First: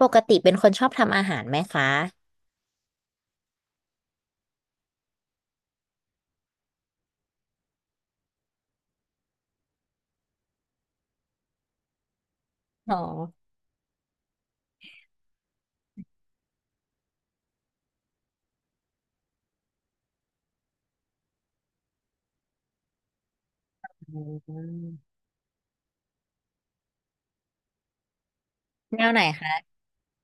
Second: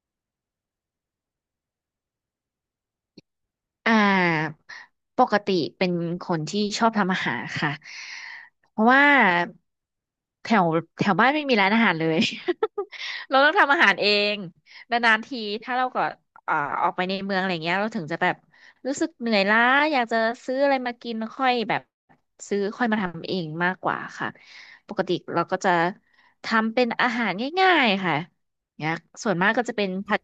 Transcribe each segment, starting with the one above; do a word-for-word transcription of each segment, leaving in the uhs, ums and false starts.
ปกติเป็นคนชอบทำอาหารไหมคะอ่าปกติเป็นคนที่ชอบทำอาหารค่ะเพราะว่าแถวแถวบ้านไม่มีร้านอาหารเลย เราต้องทำอาหารเองนานๆทีถ้าเราก็อ่าออกไปในเมืองอะไรเงี้ยเราถึงจะแบบรู้สึกเหนื่อยล้าอยากจะซื้ออะไรมากินแล้วค่อยแบบซื้อค่อยมาทำเองมากกว่าอืค่ะปมกติเราก็จะทำเป็นอาหารง่ายๆค่ะเนี่ยแนวไหนส่วนมาคะกก็จะเป็นผัด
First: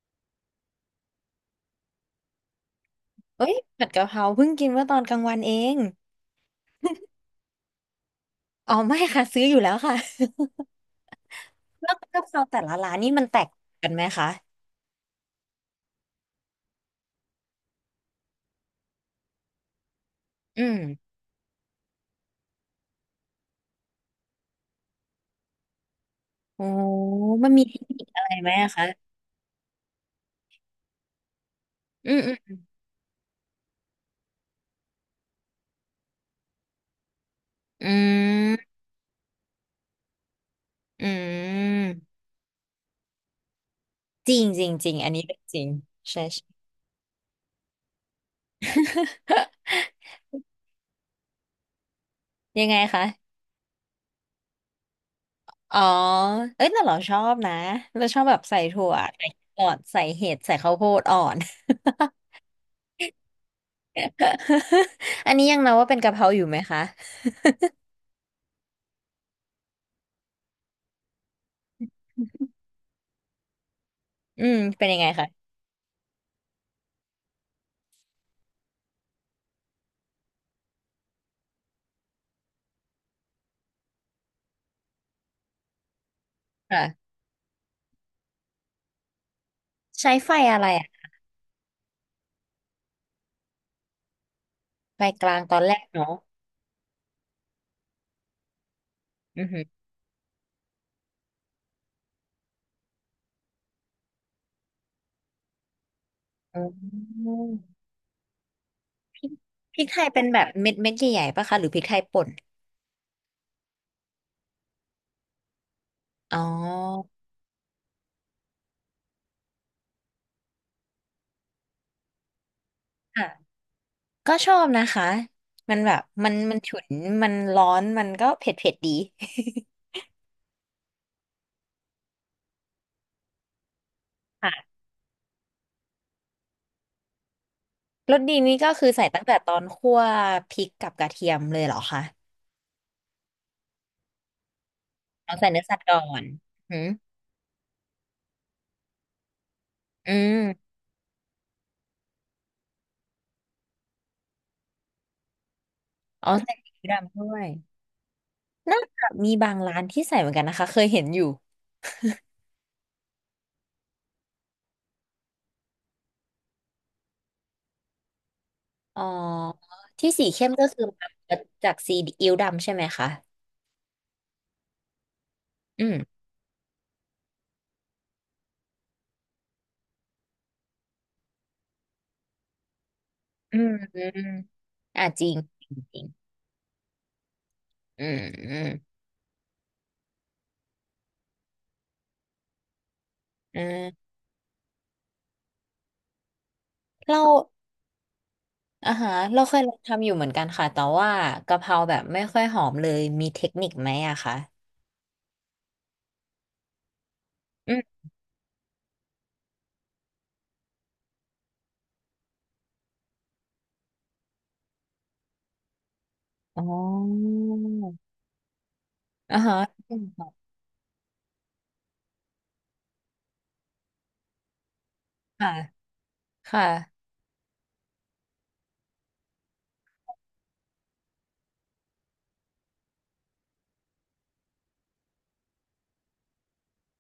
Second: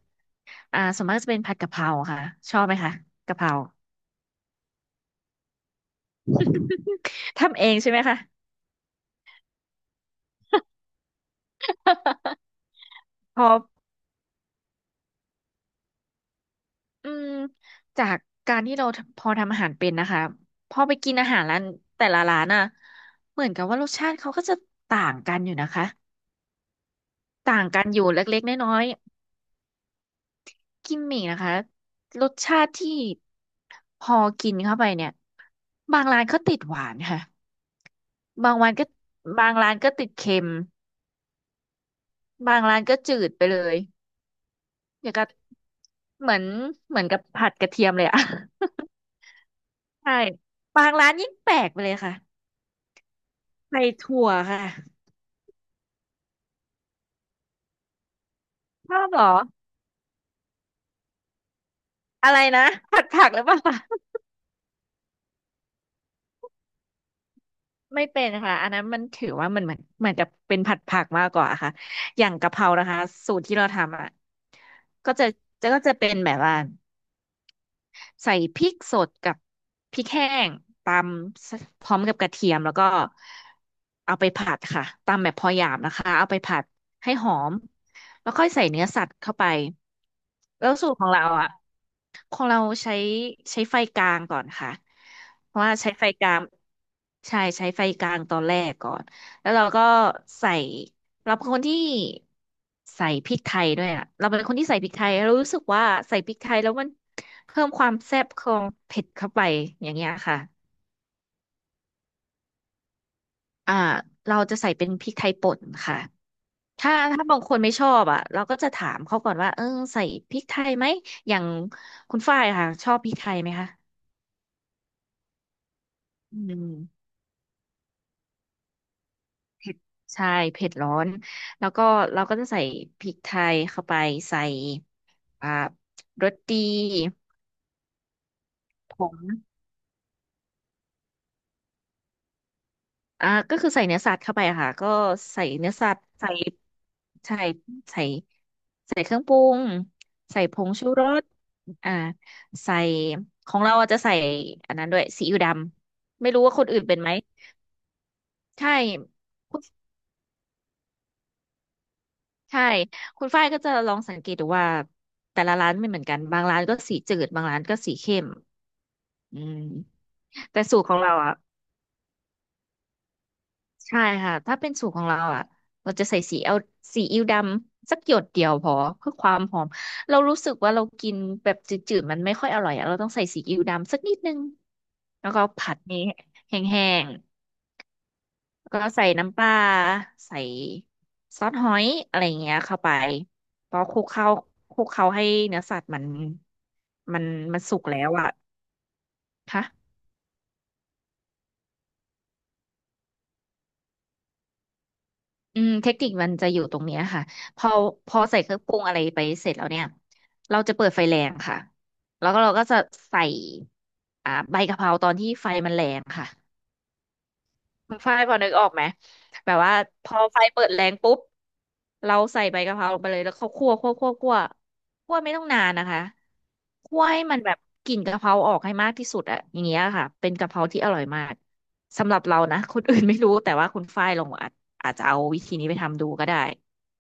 อ่าส่วนมากจะเป็นผัดกะเพราค่ะชอบไหมคะกะเพเอ้รา ยผัดกะเพราเพิ่งกินเมื่อตอนกลางวันเองทำเองใช่ไหมคะ อ๋อไม่ค่ะซื้ออยู่แล้วค่ะ แล้วกะเพ ราแต่ละร้านนี่มันแตพอกต่างกันไหมคะอืมจากการที่เราพอทำอาหารเป็นนะคะอืพมอไปกินอาหารร้านแต่ละร้านน่ะเหมือนกับว่ารสชาติเขาก็จะต่างกันอยู่นะคะโอ้มันต่ามีงเทกัคนนิอคยู่อะไรเล็กไหๆมอะน้อคะยๆกิมมิกนะคะอืมรอืสมชาติที่พอกินเข้าไปเนี่ยบางร้านก็ติดหวานค่ะอืบางวัมนก็บางร้านก็ติดเค็มอืมบางร้านก็จืดไปเลยจริงจริงจริงออัย่านงนี้กับเรื่องจริงใช่เหมือนใช่ เหมือนกับผัดกระเทียมเลยอะ ใช่ บางร้านยิ่งแปลกไปเลยค่ะยังไงคะใส่ถั่วค่ะอ๋อเอ้ยแต่เราชอบนะเราชอบแบบใส่ถั่ชวอบเหรใส่อหลอดใส่เห็ดใส่ข้าวโพดอ่อน อะไรนะผัดผักหรือเปล่าคะ อันนี้ยังนับว่าเป็นกะเพราอยู่ไหมคะไม่เป็นค่ะอันนั้นมันถือว่ามันเหมือนเหมือนจะเป็นผัดผักมากกว่าค่ะอย่างกะเพรานะคะสูตรที่เราทำอ่ะอืมเป็นยังไงก็จะคะจะก็จะเป็นแบบว่าใส่พริกสดกับพริกแห้งตำสพร้อมกับกระเทียมแล้วก็เอาไปผัดค่ะตำแบบพอหยาบนะคะเอาไปผัดให้ค่ะหอมแล้วค่อยใส่เนื้อสัตว์เข้าไปใช้ไฟอะไรแล้วอ่ะสูตรของเราอ่ะ ของเราใช้ใช้ไฟกลางก่อนค่ะไฟกลางตเพอนราะแรว่ากใช้ไฟเนาะกลางใช่ใช้ไฟกลางตอนแรกก่อนอือแล้วหืเราอก็ใส่เราเป็นคนที่ใส่พริกไทยด้วยอ่ะเราเป็นคนที่ใส่พริกไทยเรารู้สึกว่าใส่พริกไทอ๋ยแล้วมันอเพิ่มความแซ่บของเผ็ดพริเข้ากไปพริอกย่างไทเงี้ยยเป็นค่ะแบบเม็ดเม็ดใหญ่ๆปะคะหรือพริกไทยป่นอ่าเราจะใส่เป็นพริกไทยป่นค่ะอ๋อถ้าถ้าบางคนไม่ชอบอ่ะเราก็จะถามเขาก่อนว่าเออใส่พริกไทยไหมอย่างคุณฝ้ายค่ะชอบพริกไทค่ะยไหมคะก็ชอบนะคะมันแบบมันอืมันฉุนม มันร้อนมันก็เผ็ดเผ็ดดี เผ็ด ใช่เผ็ดร้อนแล้วก็เราก็จะใส่พริกไทยเข้าไปใส่ค่ะอ่ารสดีรสดีนี้ก็คือผใส่งตั้งแต่ตอนคั่วพริกกับกระเทียมเลยเหรอคะอ่าก็คือใส่เนื้อสัตว์เข้าไปอะค่ะก็เอาใส่ใส่เนื้อเนื้อสัตว์สัก่ตอว์นใส่อืมใช่ใส่ใส่เครื่องปรุงอหืออืใส่ผงมชูรสอ่าใส่ของเราอะจะใส่อันนั้นด้วยซีอิ๊วดำอ๋อไม่รู้ใส่ว่าคพนริกอื่นเป็นไหมดำด้วย ใช่น่าจะมีบางคุณร้านที่ใส่เหมือนกันนะคะเคยเห็นอยู่ใช่คุณฝ้ายก็จะลองสังเกตดูว่าแต่ละร้านไม่เหมือนกันบางร้านก็สีจืดบางร้านก็สีเข้ม อ๋ออืมที่สีเข้มแต่ก็สูคืตอรของมาเราอ่ะจากสีอิ๊วดำใช่ไหมคะใช่ค่ะถ้าเป็นสูตรของเราอ่ะอืเราจะใส่มซีเอลวซีอิ๊วดำสักหยดเดียวพอเพื่อความหอมเรารู้สึกว่าเรากินแบบจืดๆมันไม่ค่อยอร่อยอะเราต้องใส่ซีอือิ๊วมดำสัอืกนิมดนึงอ่าจแล้ริวงก็จผัริดงจนี้ริงแห้งอืมอืๆมแล้วก็ใส่น้ำปลาใส่ซอสหอยอะไรอย่างเงี้ยเข้าไปอืพอคลุมกเข้าคลุกเข้าให้เนื้อสัตว์มันเรามันมันสุกแล้วอ่ะอ่าฮะเราเคยค่ะ ลองทำอยู่เหมือนกันค่ะแต่ว่ากะเพราแบบไม่ค่อยหอมเลยมีเทคนิคไหมอะคะอืมเทคนิคมันจะอยู่ตรงเนี้ยค่ะพออืมพอใส่เครื่องปรุงอะไรไปเสร็จแล้วเนี่ยเราจะเปิดไฟแรงค่ะแล้วก็เราก็จะใส่อ่าใบกะเพราตอนที่ไฟมันแรงค่ะอ๋อคุณฝ้ายพอนึกออกไหมอ่าแบฮะบว่าพอไฟเปิดแรงปุ๊บเราใส่ใบกะเพราลงไปเลยแล้วเขาคั่วคั่วคั่วคั่วคั่วไม่ต้องค่ะนานนะคะคคั่ว่ะให้มันแบบกลิ่นกะเพราออกให้มากที่สุดอะอย่างเงี้ยค่ะเป็นกะเพราที่อร่อยมากสำหรับเรานะคนอื่นไม่รู้แต่ว่าคุณฝ้ายลองอาจอาจจะเอาวิธีนี้ไปทำดูก็ได้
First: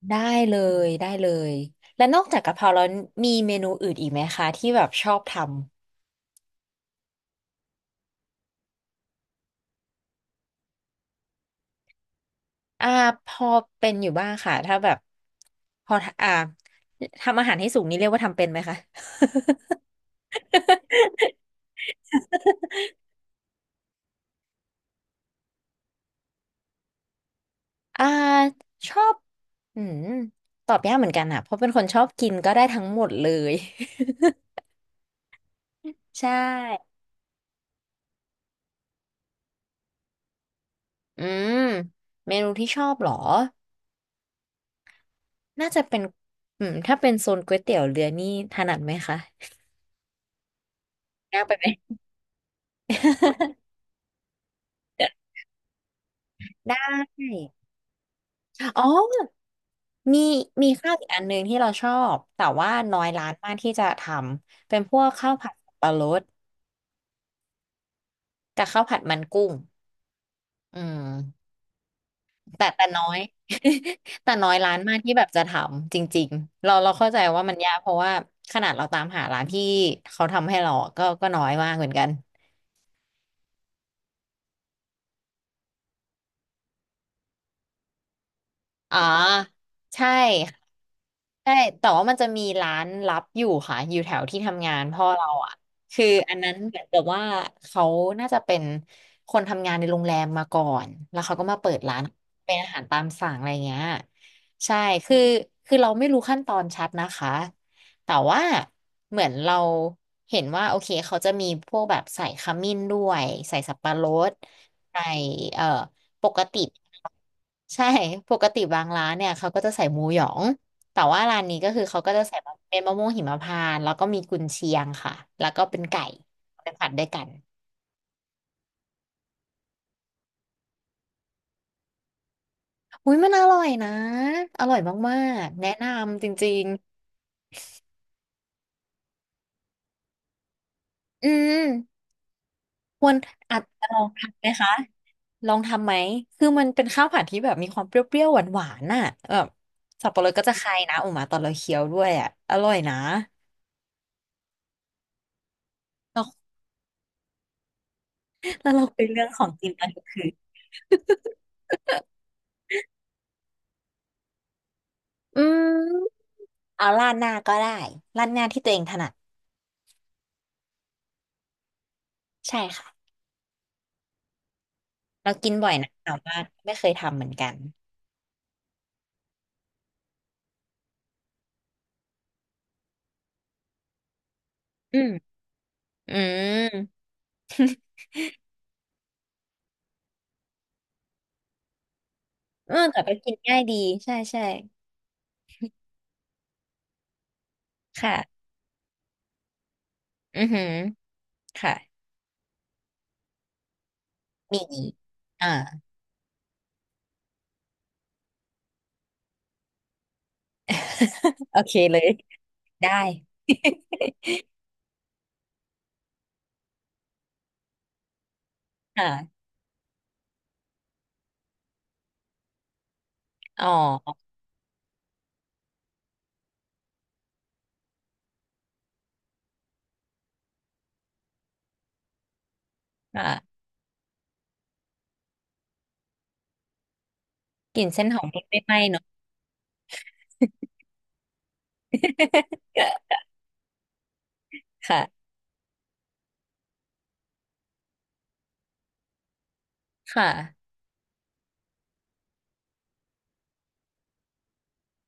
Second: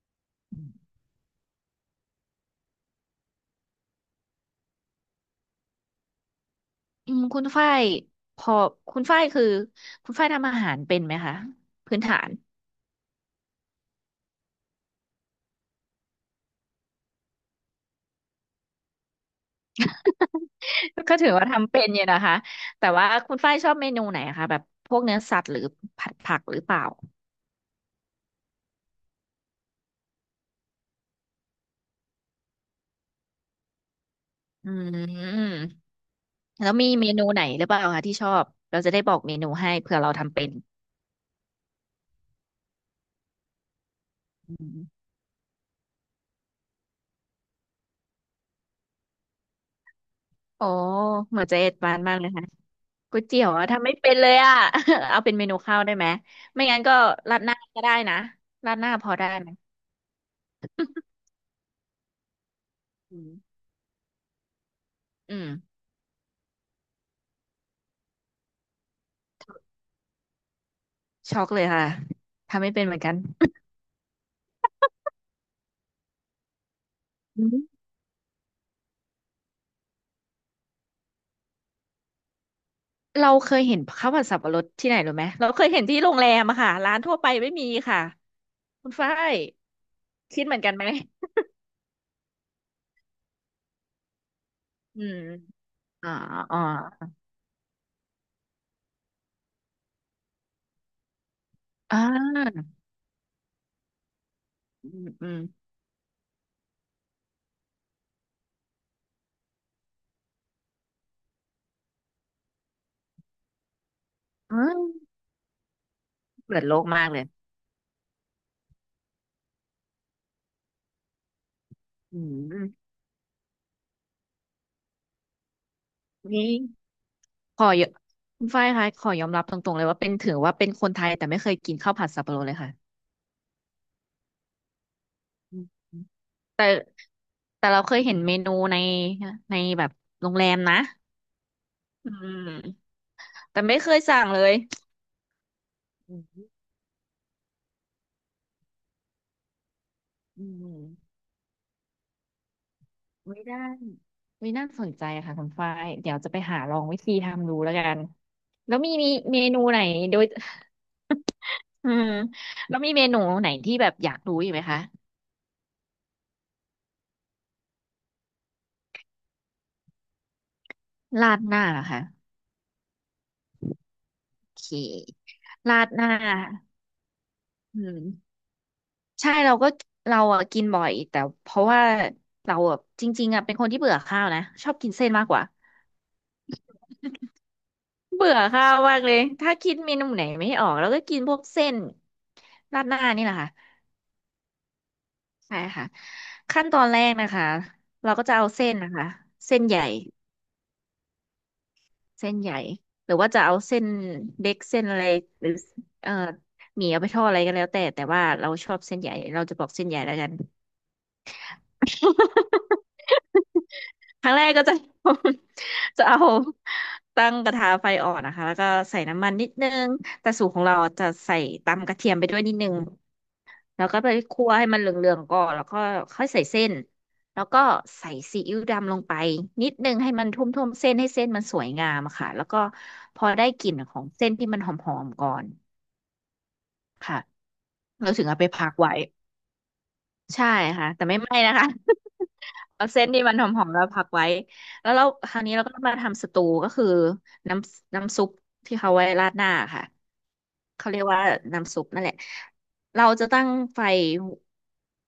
ได้เลยได้เลยแล้วนอกจากกะเพราแล้วมีเมนูอื่นอีกไหมคะที่แบบชอบท อืมคุณฝ้ายพอคุณฝ้ายคือคุณฝ้ายทำอาหารเป็นไหมคะพื้นฐาน อ่าพอเป็นอยู่บ้างค่ะถ้าแบบพออ่าทำอาหารให้สุกนี่เรียกว่าทำเป็นไหมคะ ก็ถือว่าทำเป็นอยู่นะคะแต่ว่าคุณฝ้ายชอบเมนูไหนอะคะแบบพวกเนื้อสัตว์หรือผัดผักหรือเปล่า อ่าชอบอืมตอบยากเหมือนกันอะเพราะเป็นคนชอบกินก็ได้ทั้งหมดเลย อืม ใชแล้วมี่เมนูไหนหรือเปล่าคะที่ชอบเราจะได้บอกเมนูให้เผื่อเราทำเป็นอืมเมนูที่ชอบเหรออืมน่าจะเป็นอืมถ้าเป็นโซนก๋วยเตี๋ยวเรือนี่ถนัดไหมคะโอ้เหยามืกอนไปจะไหม เอ็ดบานมากเลยค่ะก๋วยเตี๋ยว อะทำไม่เป็นเลยอะ เอาเป็นเมนูข้าวได้ไหมไม่ได้ งั้นก็ราดหน้าก็ได้นะราดอ๋อหน้าพอได้ไหมมีมีข้าวอีกอันหนึ่งที่เราชอบแต่ว่าน้อยอืร้ามนมากที่จะทำเป็นพวกข้าวอืม ผัดสับปะรดกับข้าวผัดมันกุ้งอืช็อกมเลยค่ะทำแต่ไม่เป็แต่นเหมือน้นอกันย แต่น้อยร้านมากที่แบบจะทำจริงๆเราเราเข้าใจว่าอืมันมยากเพราะว่าขนาดเราตามหาร้านที่เขาทำให้เราก็ก็น้อยมากเหมือนกันเราเคยเห็นข้าวผัดสับปะรดที่ไหนรู้ไหมเราเคยเห็นที่โรงแรมอะค่ะร้านทั่วไปไม่มีค่ะคุณอ๋อฝ้ายใช่ คิดเหมือนกันไหมใช่ แต่ว่ามันจะมีร้านลับอยู่ค่ะ อยู่แถวที่ทำงานอืพ่อมเราอ่ะคืออ่าอันนั้อ่นเหมือนกับาว่าเขาน่าจะเป็นคนทำงานในโรงแรมมาก่อน แล้วเขาก็มาเปิดอ่ร้านเป็นาอาหารตามสั่งอะไรเงี้ยใช่ อืมคืออืมคือเราไม่รู้ขั้นตอนชัดนะคะ แต่ว่าเหมือนเราเห็นว่าโอเคเขาจะมีพวกแบบใส่ขมิ้นด้วยใส่สับปะรดอืมใส่เอ่อปกเปิติดโลกมากเลยใช่ ปกติบางร้านเนี่ยเขาก็จะใส่หมูหยอง แต่ว่าร้านนี้ก็คือเขาก็อืจะใส่มะเป็นมมะม่วงหิมพานต์แล้วก็มีกุนเชียงค่ะแล้วก็เป็นไก่นี่ไปผัดด้วยกันขอยคุณฝ้ายคะขอยอมรับตรงๆเลยว่าเป็นถือว่าเป็นคนไทยแต่ไม่เคยกินข้าวผัดสับปะรดเลยค่ะอุ้ยมันอร่อยนะอร่อยมากอืๆแนะมนำจริงแต่เราเคยเห็นเมนูในในแบบโรงแรมนะๆอืมอืมควรอาแต่จไม่จะเคลยองสั่งทำเลไหมย คะลองทำไหมอืคือมมันเป็นข้าวผัดที่แบบมีความเปรี้ยวๆหวานๆน่ะแบบสับปะรดก็อืจะคายนะออกมมาตอนเราเคี้ยวด้วยอ่ะอร่อยนะไม่ได้ไม่น่าสนใจค่ะคุณฝ้ายเดี๋ยวแล้วจะไปหาลองวิธีทำดูแล้วกันแล้วแล้วเรามีเป็นมีเรื่องเมของนูกินไหนตอนกลางโดคืย น อืมแล้วมีเมนูไหนที่แบบอยากรู้อีกไหมคะ อืมเอาราดหน้าก็ได้ราดหน้าที่ตัวเองถนัดราดหน้าเหรอคะใช่ค่ะ โอเเราคกินบ่อยราดนะหน้าแต่ว่าไม่เคยทำเหมือนกันอืมใช่เราก็เราอะกินบ่อยแต่เพราะว่าเราอะจริงๆอะเป็นคนที่เบื่อข้าวนะชอบกินอืเส้มนมากกว่าอืมเบื่อข้าวมากเลยถ้าคิดเมนูไหนไม่ออกแล้วก็กินพวกเส้นเออราดหแต่น้าก็นี่แหกิละนค่ะ ง่ายดีใช่ใช่ใช่ค่ะขั้นตอนแรกนะคะเราก็จะค่ะเอาเส้นนะคะเส้นใหญ่อือหือค่ะเส้นใหญ่หรือว่าจะเอาเส้นเล็กมีเส้นอะไรหอ่า รือเอ่อหมี่เอาไปทอดอะไรก็แล้วแต่แต่ว่าเราชอบเส้นใหญ่เราจะบอกเส้นใหญ่แล้วกัน โอเคเลยได้ ครั้งแรกก็จะ จะเอาตั้งกระทะไฟอ่อนนะคะแล้วก็ ใส่น้ำมันค่ะนิดนึงแต่สูตรของเราจะใส่ตำกระเทียมไปด้วยนิดนึง อ๋แล้วก็ไปอคั่วให้มันเหลืองๆก่อนแล้วก็ค่อยใส่เส้นแล้วก็ใส่ซีอิ๊วดำลงไปนิดนึงให้มันท่วมๆเส้นให้เส้นมันสวยงามอะค่ะแล้วก็พอได้ค่ะกลิ่นของเส้นที่มันหอมๆก่อนกลิ่นเส้นเราหอถึงมเอาไม่ไปไม่พัไหกม้ไว้ เนอะ ใช่ค่ะแต่ไม่ไหม้นะคะ เอาเส้นที่มันหอมๆแล้วพักไว้แล้วเราค่ะคราวนี้เราก็มาทำสตูก็คือน้ำน้ำซุปที่เขาไว้ราดหน้าค่ะค่ะเขาเรียกว่าน้ำซุปนั่นแหละเราจะตั้งไฟ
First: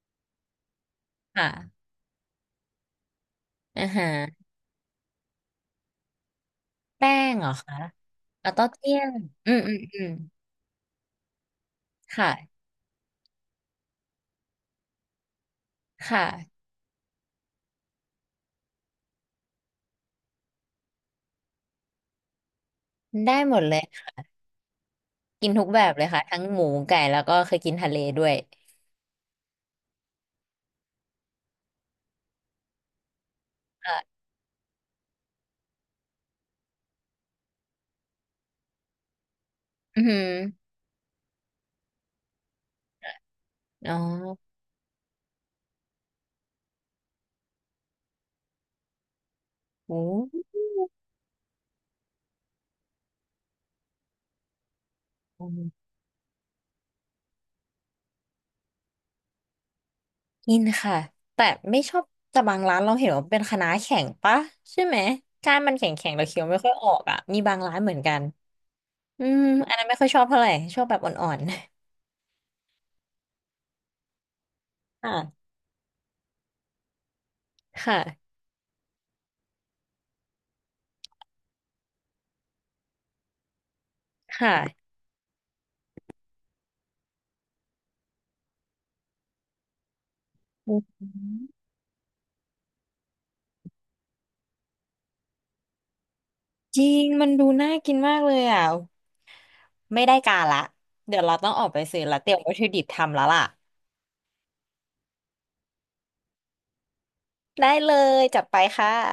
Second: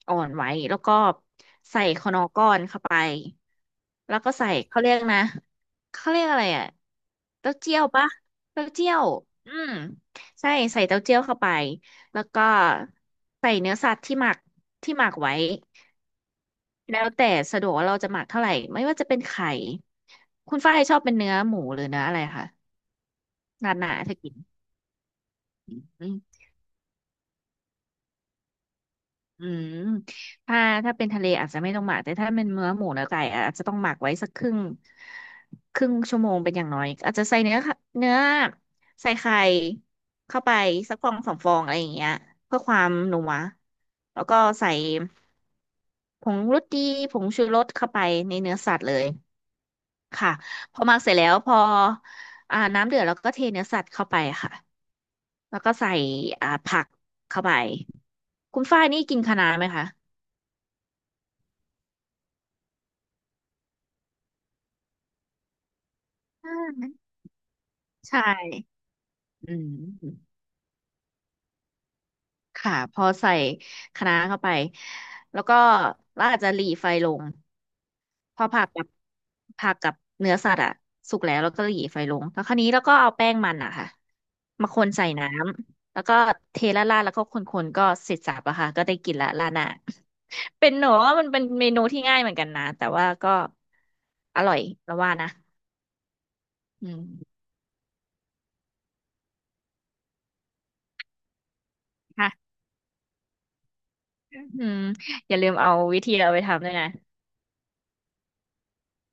อ่อนไว้แล้วก็ใส่ค่ะคนอร์ก้อนเข้าไปอือฮะแล้วก็ใส่เขาเรียกนะเขาเรียกอะไรอ่ะแป้งเหรอเต้าคะเจี้ยวปะเอาเต้าเต้าเจี้เจี้ยยวนอือืมอืมมอืมใช่ใส่เต้าเจี้ยวเข้าไป แล้วค่ะก็ใส่เนื้อสัตว์ที่หมักที่หมักไว้ค่ะแล้วแต่สะดวกว่าเราจะหมักเท่าไหร่ไม่ว่าจะเป็นไข่คุณฝ้ายชอบเป็นเนื้อหมูหรือเนื้ออะไรคะได้หมดหนาเลยหนาถ้าค่ะกินกินทุกอแบบเลืยมค่ะทั้งหมูไก่แล้วก็เคยกินทะเลด้วยอืมถ้าถ้าเป็นทะเลอาจจะไม่ต้องหมักแต่ถ้าเป็นเนื้อหมูเนื้อไก่อาจจะต้องหมักค่ะไว้สักครึ่งครึ่งชั่วโมงเป็นอย่างน้อยอาจจะใส่เนื้อค่ะเนื้อใส่ไข่อือหือ เข้าไปสักฟองสองฟองอะไรอย่างเงี้ยเพื่อความนัวอ๋อแล้วก็ใส่ ผงรสดีผงชูรสเข้าไปในเนื้อสัตว์เลยโอ้ค่ะพอหมักเสร็จแล้วพออ่าน้ำเดือดแล้วก็เทเนื้อสัตว์เข้าไปค่ะแล้วก็ใส่อ่าผักเข้าไปคุณฝ้ายนี่กินคะน้าไหมคะกินค่ะ แต่ไม่ชอบแต่บางร้านเราเห็นว่าเป็นคะน้าแข็งปะใช่ไหมก้านมันแข็งแข็งเราเคี้ยวอ่ไม่ค่อยออกาอ่ะมีบางร้านเหมือนกัใช่นอืมอือันนั้นไม่ค่อยมชอบเท่าไหร่ชอบแบบอ่อนค่ะพอใส่คะน้าเข้าไปๆแล้วค่ะก็เราอาจจะหรี่ไฟลง ค่ะพอผักกับผักกับเนื้อสัตว์อะสุกแล้วแล้วก็หยีไฟลงแล้วคราวนี้แล้วก็เอาแป้งมันอะค่ะมาคค่ะนใส่น้ำแล้วก็เทละลาดๆแล้วก็คนๆก็เสร็จสรรพอะค่ะก็ได้กินละลาหน้าเป็อืนหนูมว่ามันเป็นเมนูที่ง่ายเหมือนกันนะแต่ว่าก็อร่อยแล้วว่านะจอืริงมันมดูน่ากินมากเลยอ่ะไม่ได้การละเดี๋ยวเราต้องออกไปซื้อละเตรียมวัตค่ะถุดิบทำแล้วล่ะ อืมอย่าลืมเอาวิธีเอาไปทำด้วยนะได้เลยจัดไปค่ะ